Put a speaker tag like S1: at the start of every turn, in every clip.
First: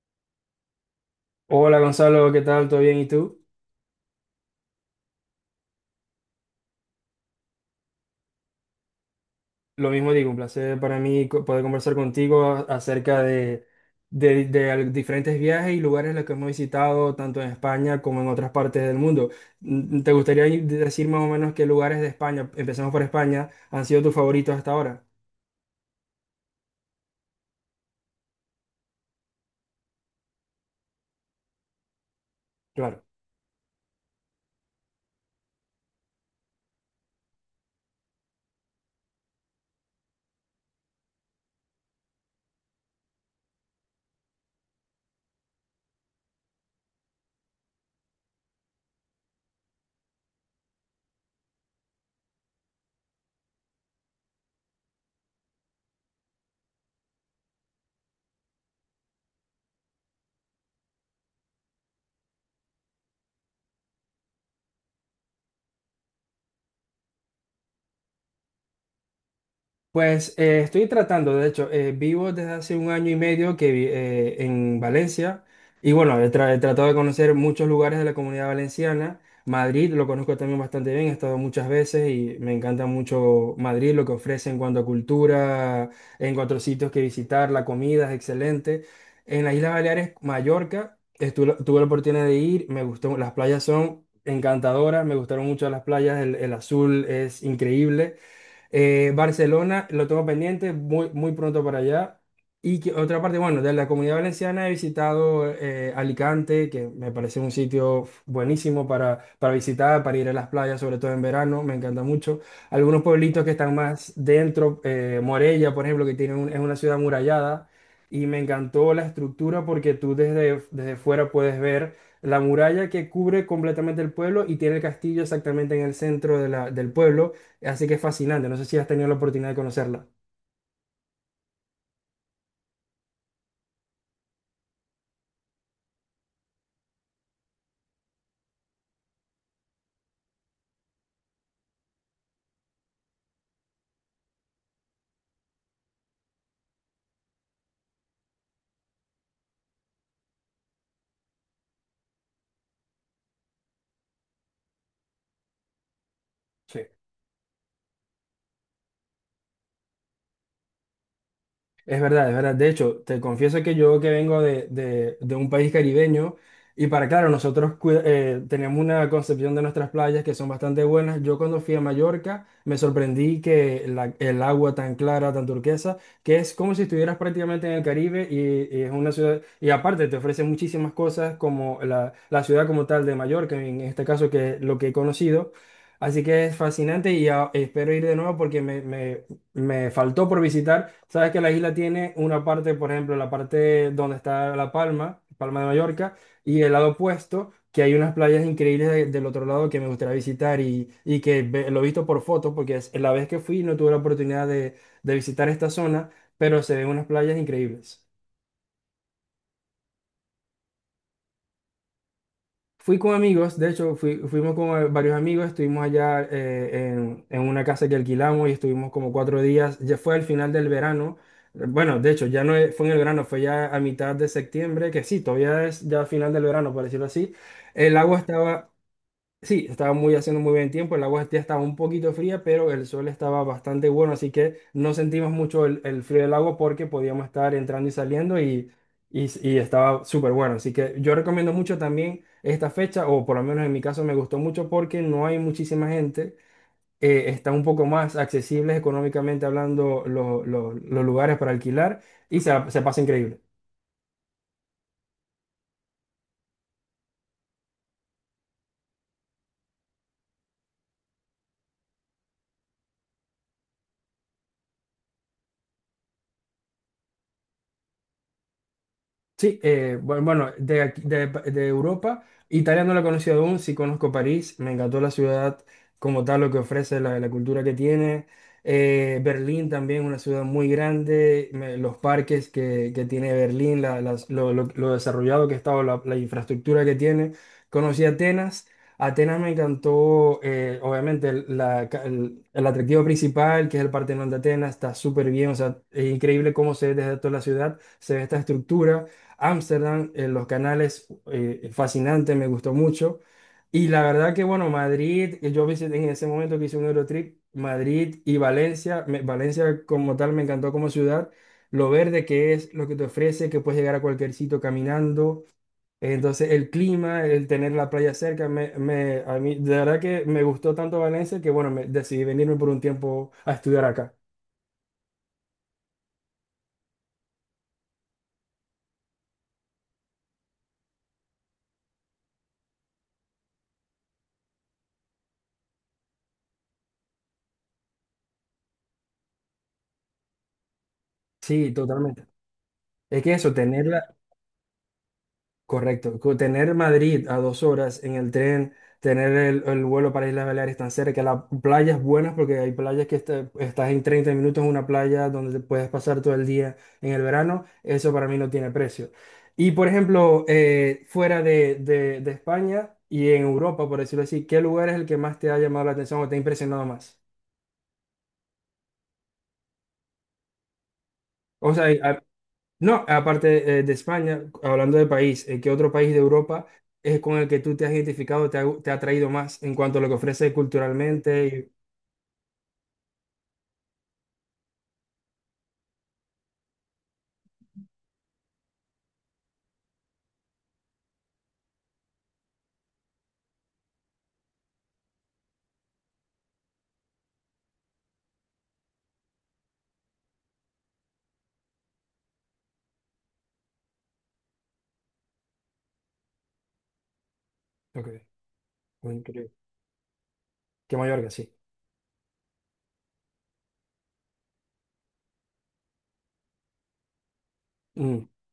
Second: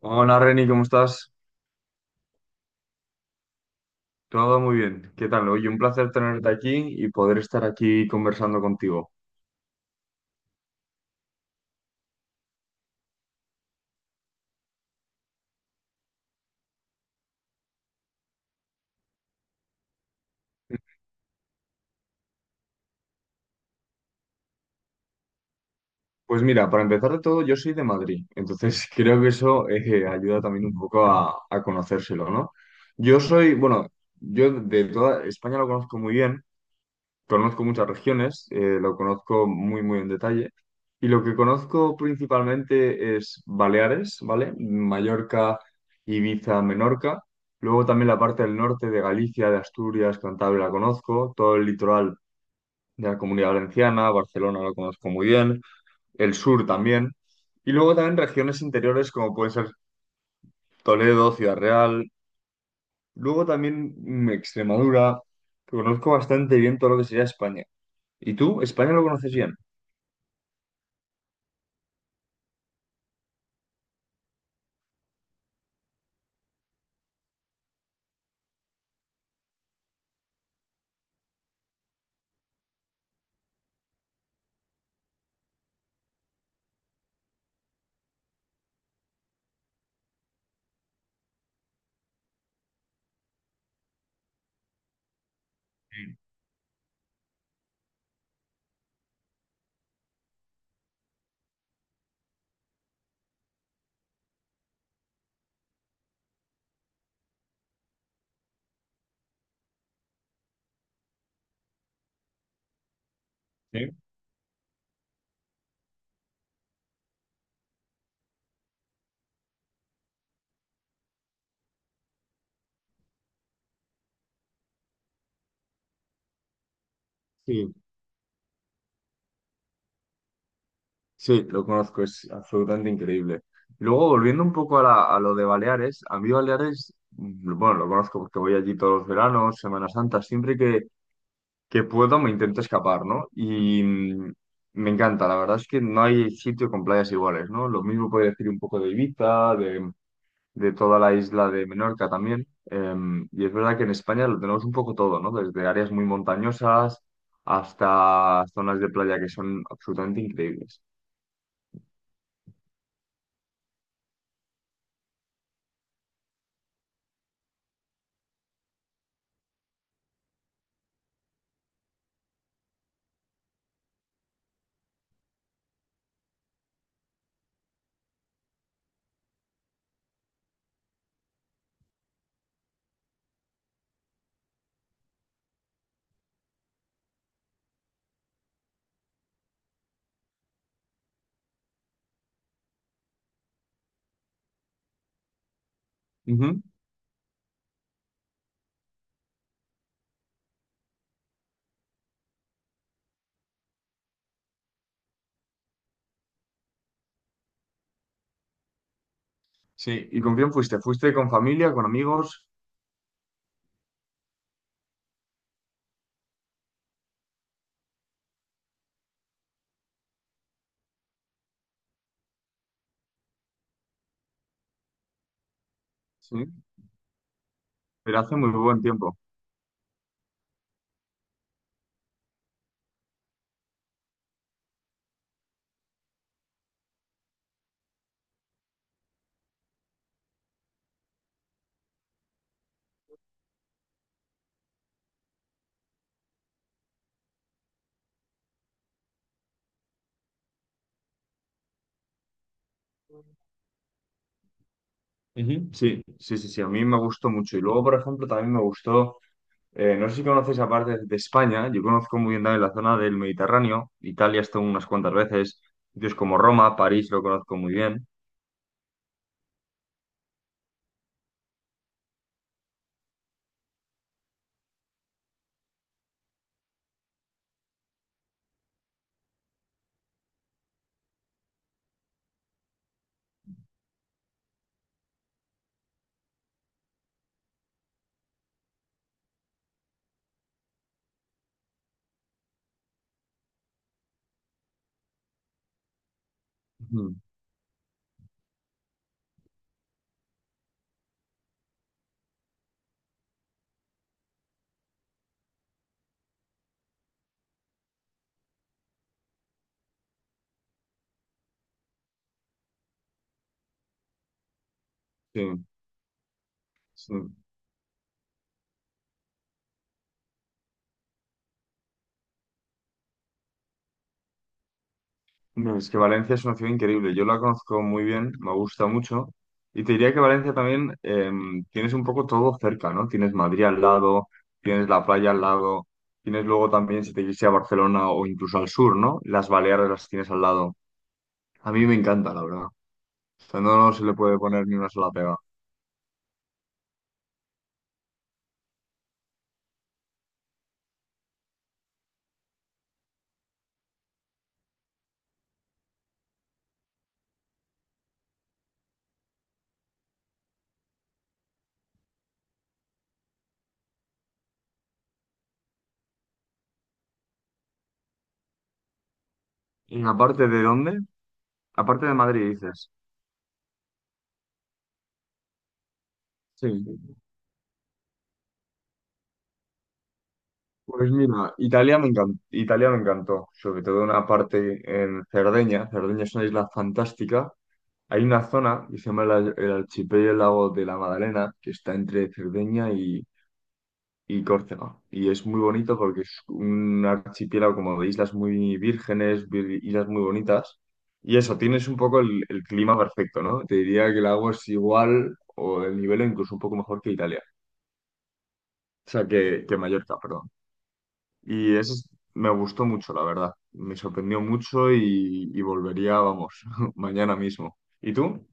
S1: Hola Reni, ¿cómo estás?
S2: Hola Gonzalo, ¿qué tal? ¿Todo bien? ¿Y tú?
S1: Todo muy bien. ¿Qué tal? Oye, un placer tenerte aquí y poder estar aquí conversando contigo.
S2: Lo mismo digo, un placer para mí poder conversar contigo acerca de diferentes viajes y lugares en los que hemos visitado, tanto en España como en otras partes del mundo. ¿Te gustaría decir más o menos qué lugares de España, empezamos por España, han sido tus favoritos hasta ahora?
S1: Pues mira, para empezar de todo, yo soy de Madrid, entonces creo que eso ayuda también un poco a conocérselo, ¿no?
S2: Claro.
S1: Yo soy, bueno, yo de toda España lo conozco muy bien. Conozco muchas regiones, lo conozco muy, muy en detalle. Y lo que conozco principalmente es Baleares, ¿vale? Mallorca, Ibiza, Menorca. Luego también la parte del norte de Galicia, de Asturias, Cantabria la conozco. Todo el litoral de la Comunidad Valenciana, Barcelona lo conozco muy bien. El sur también. Y luego también regiones interiores como puede ser Toledo, Ciudad Real. Luego también Extremadura. Que Conozco bastante bien todo lo que sería España. ¿Y tú? ¿España lo conoces bien?
S2: Pues estoy tratando, de hecho, vivo desde hace 1 año y medio que en Valencia y bueno, he tratado de conocer muchos lugares de la Comunidad Valenciana. Madrid lo conozco también bastante bien, he estado muchas veces y me encanta mucho Madrid, lo que ofrece en cuanto a cultura, en cuanto a sitios que visitar, la comida es excelente. En las Islas Baleares, Mallorca, tuve la oportunidad de ir, me gustó, las playas son encantadoras, me gustaron mucho las
S1: Sí,
S2: playas, el azul es increíble. Barcelona, lo tengo pendiente, muy, muy pronto para allá. Y que, otra parte, bueno, de la Comunidad Valenciana he visitado Alicante, que me parece un sitio buenísimo para visitar, para ir a las playas, sobre todo en verano, me encanta mucho. Algunos pueblitos que están más dentro, Morella, por ejemplo, que es una ciudad murallada, y me encantó la estructura porque tú desde, desde fuera puedes ver la muralla que cubre completamente el pueblo y tiene el castillo exactamente en el centro de del pueblo.
S1: sí,
S2: Así que es fascinante. No sé si has tenido la oportunidad de conocerla.
S1: sí, lo conozco, es absolutamente increíble. Y luego, volviendo un poco a lo de Baleares, a mí Baleares, bueno, lo conozco porque voy allí todos los veranos, Semana Santa, siempre que puedo me intento escapar, ¿no? Y me encanta, la verdad es que no hay sitio con playas iguales, ¿no? Lo mismo puede decir un poco de Ibiza, de toda la isla de Menorca también. Y es verdad que en España lo tenemos un poco todo, ¿no? Desde áreas muy
S2: Sí.
S1: montañosas hasta zonas de playa que son absolutamente increíbles.
S2: Es verdad, es verdad. De hecho, te confieso que yo que vengo de un país caribeño y para claro, nosotros tenemos una concepción de nuestras playas que son bastante buenas. Yo cuando fui a Mallorca me sorprendí que el agua tan clara, tan turquesa, que es como si estuvieras prácticamente en el Caribe y es una ciudad, y aparte te ofrece muchísimas cosas como la ciudad como tal de Mallorca, en este caso que es lo que he conocido. Así que es fascinante y espero ir de nuevo porque me faltó por visitar. Sabes que la isla tiene una parte, por ejemplo, la parte donde está La Palma, Palma de Mallorca,
S1: Ujú.
S2: y el lado opuesto, que hay unas playas increíbles del otro lado que me gustaría visitar y que lo he visto por fotos, porque es, la vez que fui no tuve la oportunidad de visitar esta zona, pero se ven unas playas increíbles.
S1: Sí, ¿y con quién fuiste? ¿Fuiste con familia, con amigos?
S2: Fui con amigos, de hecho, fuimos con varios amigos, estuvimos allá en una casa que alquilamos y estuvimos como 4 días. Ya fue al final del verano. Bueno, de hecho, ya no es- fue en el verano, fue ya a mitad de septiembre, que sí, todavía es ya final
S1: Sí,
S2: del verano, por decirlo así. El agua
S1: pero hace muy
S2: Estaba,
S1: buen tiempo.
S2: sí, estaba muy haciendo muy buen tiempo, el agua ya estaba un poquito fría, pero el sol estaba bastante bueno, así que no sentimos mucho el frío del agua porque podíamos estar entrando y saliendo y estaba súper bueno. Así que yo recomiendo mucho también esta fecha, o por lo menos en mi caso me gustó mucho porque no hay muchísima gente, está un poco más accesibles económicamente hablando los lugares para alquilar y se pasa increíble.
S1: Ujú. Sí, sí, sí, sí, a mí me gustó mucho. Y luego, por ejemplo, también me gustó, no sé si conoces aparte de España, yo conozco muy bien también la zona del Mediterráneo, Italia estuve unas cuantas veces, sitios como Roma, París lo conozco muy bien.
S2: Sí, bueno, de Europa, Italia no la he conocido aún, sí conozco París, me encantó la ciudad como tal, lo que ofrece, la cultura que tiene. Berlín también, una ciudad muy grande, los parques que tiene Berlín, lo desarrollado que está, o la infraestructura que tiene. Conocí Atenas, Atenas me encantó, obviamente, el atractivo principal, que es el Partenón de Atenas, está súper bien, o sea, es increíble cómo se ve
S1: Ujú.
S2: desde toda la ciudad, se ve esta estructura. Ámsterdam, los canales, fascinante, me gustó mucho. Y la verdad que, bueno, Madrid, que yo visité en ese momento que hice un Eurotrip, Madrid y Valencia, Valencia como tal me encantó como ciudad, lo verde que es, lo que te ofrece, que puedes llegar a cualquier sitio caminando.
S1: Sí.
S2: Entonces, el
S1: Sí.
S2: clima, el tener la playa cerca, a mí, de verdad que me gustó tanto Valencia que, bueno, me, decidí venirme por un tiempo a estudiar acá.
S1: No, es que Valencia es una ciudad increíble. Yo la conozco muy bien, me gusta mucho. Y te diría que Valencia también tienes un poco todo cerca, ¿no? Tienes Madrid al lado, tienes la playa al lado, tienes luego también, si te quieres ir a Barcelona o incluso al sur, ¿no? Las Baleares las tienes al lado.
S2: Sí,
S1: A mí me
S2: totalmente.
S1: encanta, la verdad. O
S2: Es que eso,
S1: sea,
S2: tener
S1: no se le puede poner ni una sola pega.
S2: correcto. Tener Madrid a 2 horas en el tren, tener el vuelo para Islas Baleares tan cerca, las playas buenas, porque hay playas que estás en 30 minutos en una playa donde te puedes pasar todo el día en el verano, eso para mí no tiene precio. Y por ejemplo, fuera de, de España y en Europa, por decirlo así, ¿qué lugar es el que más te ha llamado la atención o te ha impresionado más?
S1: ¿Y aparte de dónde?
S2: O
S1: Aparte de
S2: sea,
S1: Madrid, dices.
S2: no, aparte de España, hablando de país, ¿qué otro país de
S1: Sí.
S2: Europa es con el que tú te has identificado, te ha atraído más en cuanto a lo que ofrece
S1: Pues mira,
S2: culturalmente?
S1: Italia me encantó, sobre todo una parte en Cerdeña. Cerdeña es una isla fantástica. Hay una zona que se llama el archipiélago de la Madalena, que está entre Cerdeña y Córcega. Y es muy bonito porque es un archipiélago como de islas muy vírgenes, islas muy bonitas. Y eso, tienes un poco el clima perfecto, ¿no? Te diría que el agua es igual o el nivel incluso un poco mejor que Italia.
S2: Y... Ok,
S1: O
S2: muy
S1: sea,
S2: increíble.
S1: que Mallorca, perdón.
S2: Que Mallorca, sí.
S1: Y eso es- Me gustó mucho, la verdad. Me sorprendió mucho y volvería, vamos, mañana mismo. ¿Y
S2: Mm,
S1: tú?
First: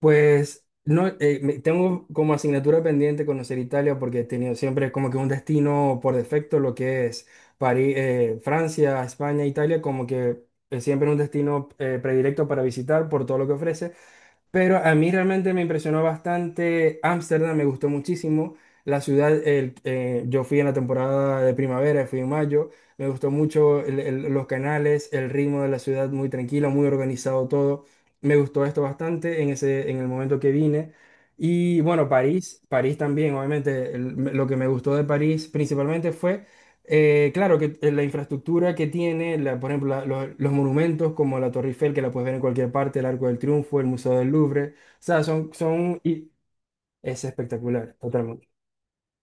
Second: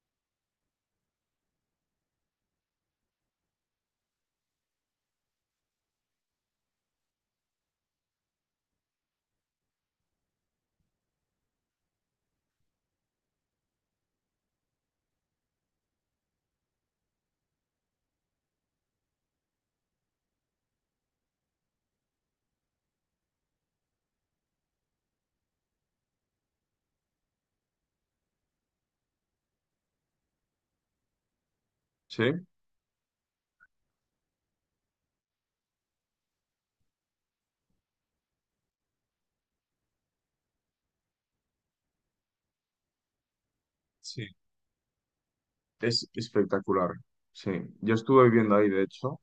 S2: pues no, tengo como asignatura pendiente conocer Italia porque he tenido siempre como que un destino por defecto, lo que es París, Francia, España, Italia, como que es siempre un destino predilecto para visitar por todo lo que ofrece. Pero a mí realmente me impresionó bastante Ámsterdam, me gustó muchísimo. La ciudad, yo fui en la temporada de primavera, fui en mayo, me gustó mucho los canales, el ritmo de la ciudad muy tranquilo, muy organizado todo. Me gustó esto bastante en ese, en el momento que vine. Y bueno,
S1: ¿Sí?
S2: París, París también, obviamente, lo que me gustó de París principalmente fue claro que la infraestructura que tiene, por ejemplo, los monumentos como la Torre Eiffel, que la puedes ver en cualquier parte, el Arco del Triunfo, el Museo
S1: Sí.
S2: del Louvre, o sea, son, son,
S1: Es
S2: y
S1: espectacular,
S2: es
S1: sí. Yo
S2: espectacular,
S1: estuve
S2: totalmente.
S1: viviendo ahí, de hecho,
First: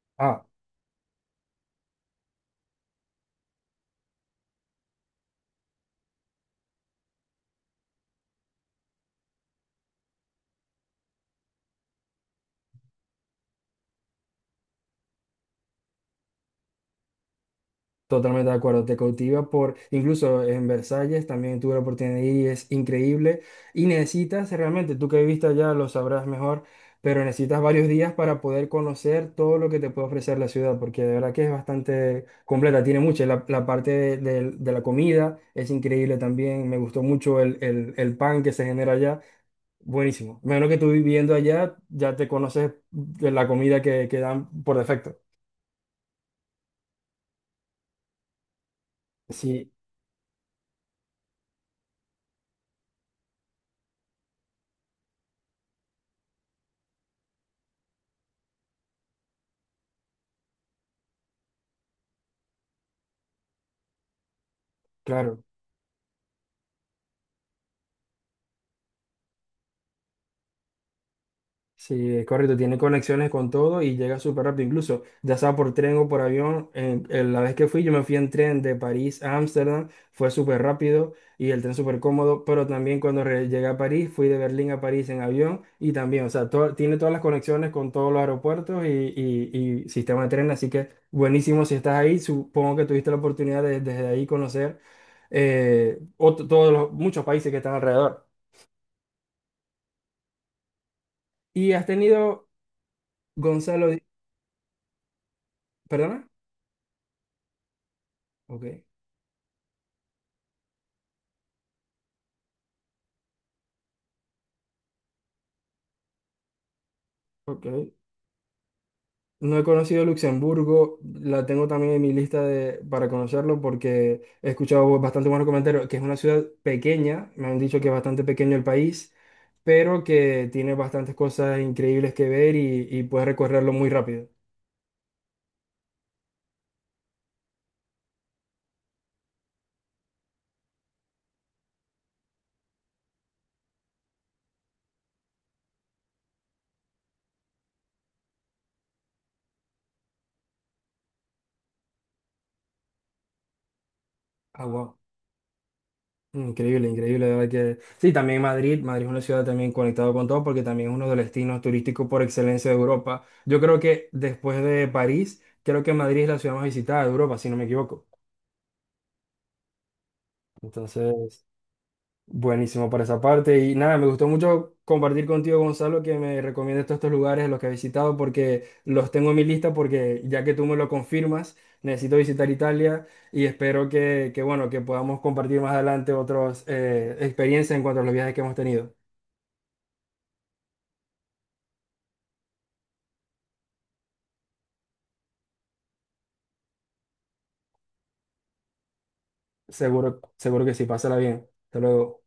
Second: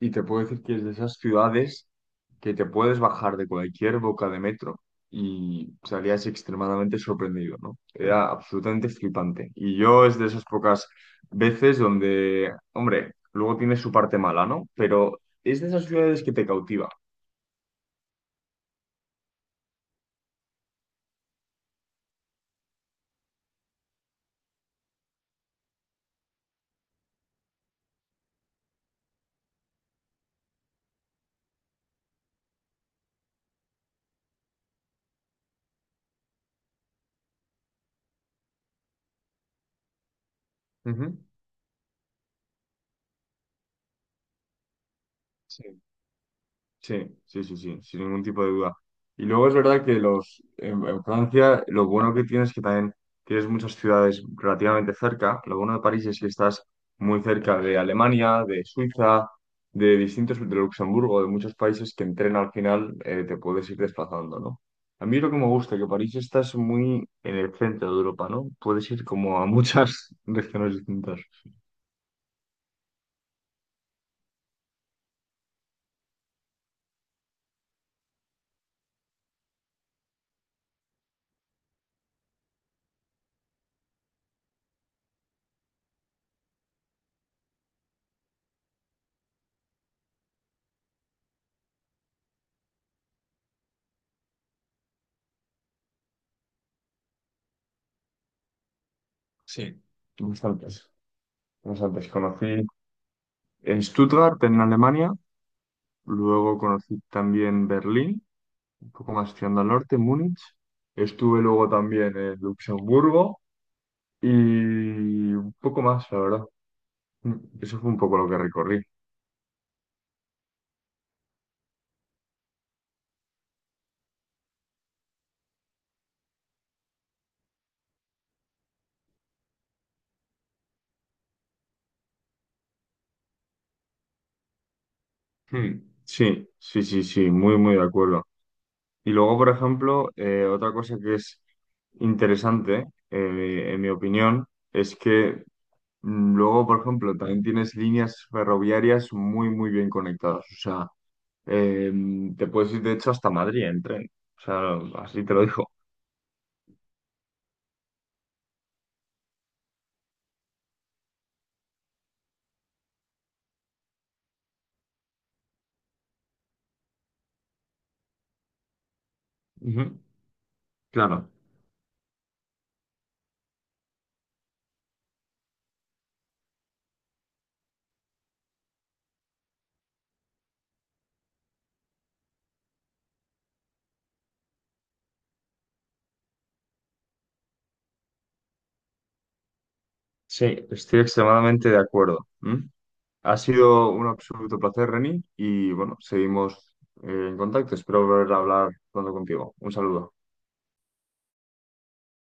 S1: y te puedo
S2: Ah,
S1: decir que es de esas ciudades que te puedes bajar de cualquier boca de metro y salías extremadamente sorprendido, ¿no? Era absolutamente flipante. Y yo es de esas pocas veces donde, hombre, luego tiene su parte mala, ¿no? Pero es de esas ciudades que te cautiva.
S2: totalmente de acuerdo, te cautiva por, incluso en Versalles también tuve la oportunidad de ir y es increíble y necesitas realmente, tú que viviste allá lo sabrás mejor, pero necesitas varios días para poder conocer todo lo que te puede ofrecer la ciudad, porque de verdad que es bastante completa, tiene mucho, la parte de la comida es increíble también, me gustó mucho el pan que se genera allá, buenísimo. Menos que tú
S1: Ujú.
S2: viviendo allá, ya te conoces de la comida que dan por defecto.
S1: Sí. Sí, sí, sí, sí, sin ningún tipo de duda. Y luego es
S2: Sí,
S1: verdad que en Francia lo bueno que tienes es que también tienes muchas ciudades relativamente cerca. Lo bueno de París es que estás muy cerca de Alemania, de Suiza, de Luxemburgo, de muchos países que en tren al final te puedes ir desplazando, ¿no? A mí lo que
S2: claro.
S1: me gusta es que París estás muy en el centro de Europa, ¿no? Puedes ir como a muchas regiones distintas.
S2: Sí, es correcto, tiene conexiones con todo y llega súper rápido, incluso ya sea por tren o por avión. En en la vez que fui, yo me fui en tren de París a Ámsterdam, fue súper rápido y el tren súper cómodo, pero también cuando llegué a París, fui de Berlín a París en avión y también, o sea, tiene todas las conexiones con todos los aeropuertos y, y sistema de tren, así que buenísimo si estás ahí, supongo que tuviste la oportunidad de desde ahí conocer todos los, muchos países que están alrededor.
S1: Sí. Bastantes,
S2: ¿Y has
S1: bastantes.
S2: tenido,
S1: Conocí en
S2: Gonzalo,
S1: Stuttgart, en Alemania.
S2: perdona?
S1: Luego conocí también Berlín,
S2: Ok.
S1: un poco más tirando al norte, Múnich. Estuve luego también en Luxemburgo y un poco más, la verdad. Mm,
S2: Ok.
S1: Eso fue un poco lo que recorrí.
S2: No he conocido Luxemburgo, la tengo también en mi lista de, para conocerlo porque he escuchado bastante buenos comentarios, que es una ciudad pequeña, me han dicho que es bastante pequeño el país, pero que tiene bastantes cosas increíbles que ver y puedes recorrerlo muy rápido.
S1: Hmm, Sí, sí, sí, sí, muy, muy de acuerdo. Y luego, por ejemplo, otra cosa que es interesante, en mi opinión, es que luego, por ejemplo, también tienes líneas ferroviarias muy, muy bien conectadas. O sea, Eh, te puedes ir, de hecho, hasta Madrid en tren. O
S2: Ah,
S1: sea,
S2: wow.
S1: así te lo digo.
S2: Increíble, increíble, de verdad que... Sí, también Madrid, Madrid es una ciudad también conectada con todo porque también es uno de los destinos turísticos por excelencia de Europa. Yo creo que después de París, creo que Madrid es la ciudad más visitada de Europa, si no me equivoco.
S1: Ujú. Claro.
S2: Entonces... Buenísimo por esa parte. Y nada, me gustó mucho compartir contigo, Gonzalo, que me recomiendes todos estos lugares a los que he visitado, porque los tengo en mi lista, porque ya que tú me lo confirmas, necesito visitar Italia y espero que, bueno, que podamos compartir más adelante otras experiencias en cuanto a los viajes que hemos tenido.
S1: Sí, estoy extremadamente de acuerdo. ¿Mm? Ha sido un absoluto placer, Reni, y bueno, seguimos en contacto. Espero volver a hablar pronto contigo. Un saludo.
S2: Seguro, seguro que sí, pásala bien. Hasta luego.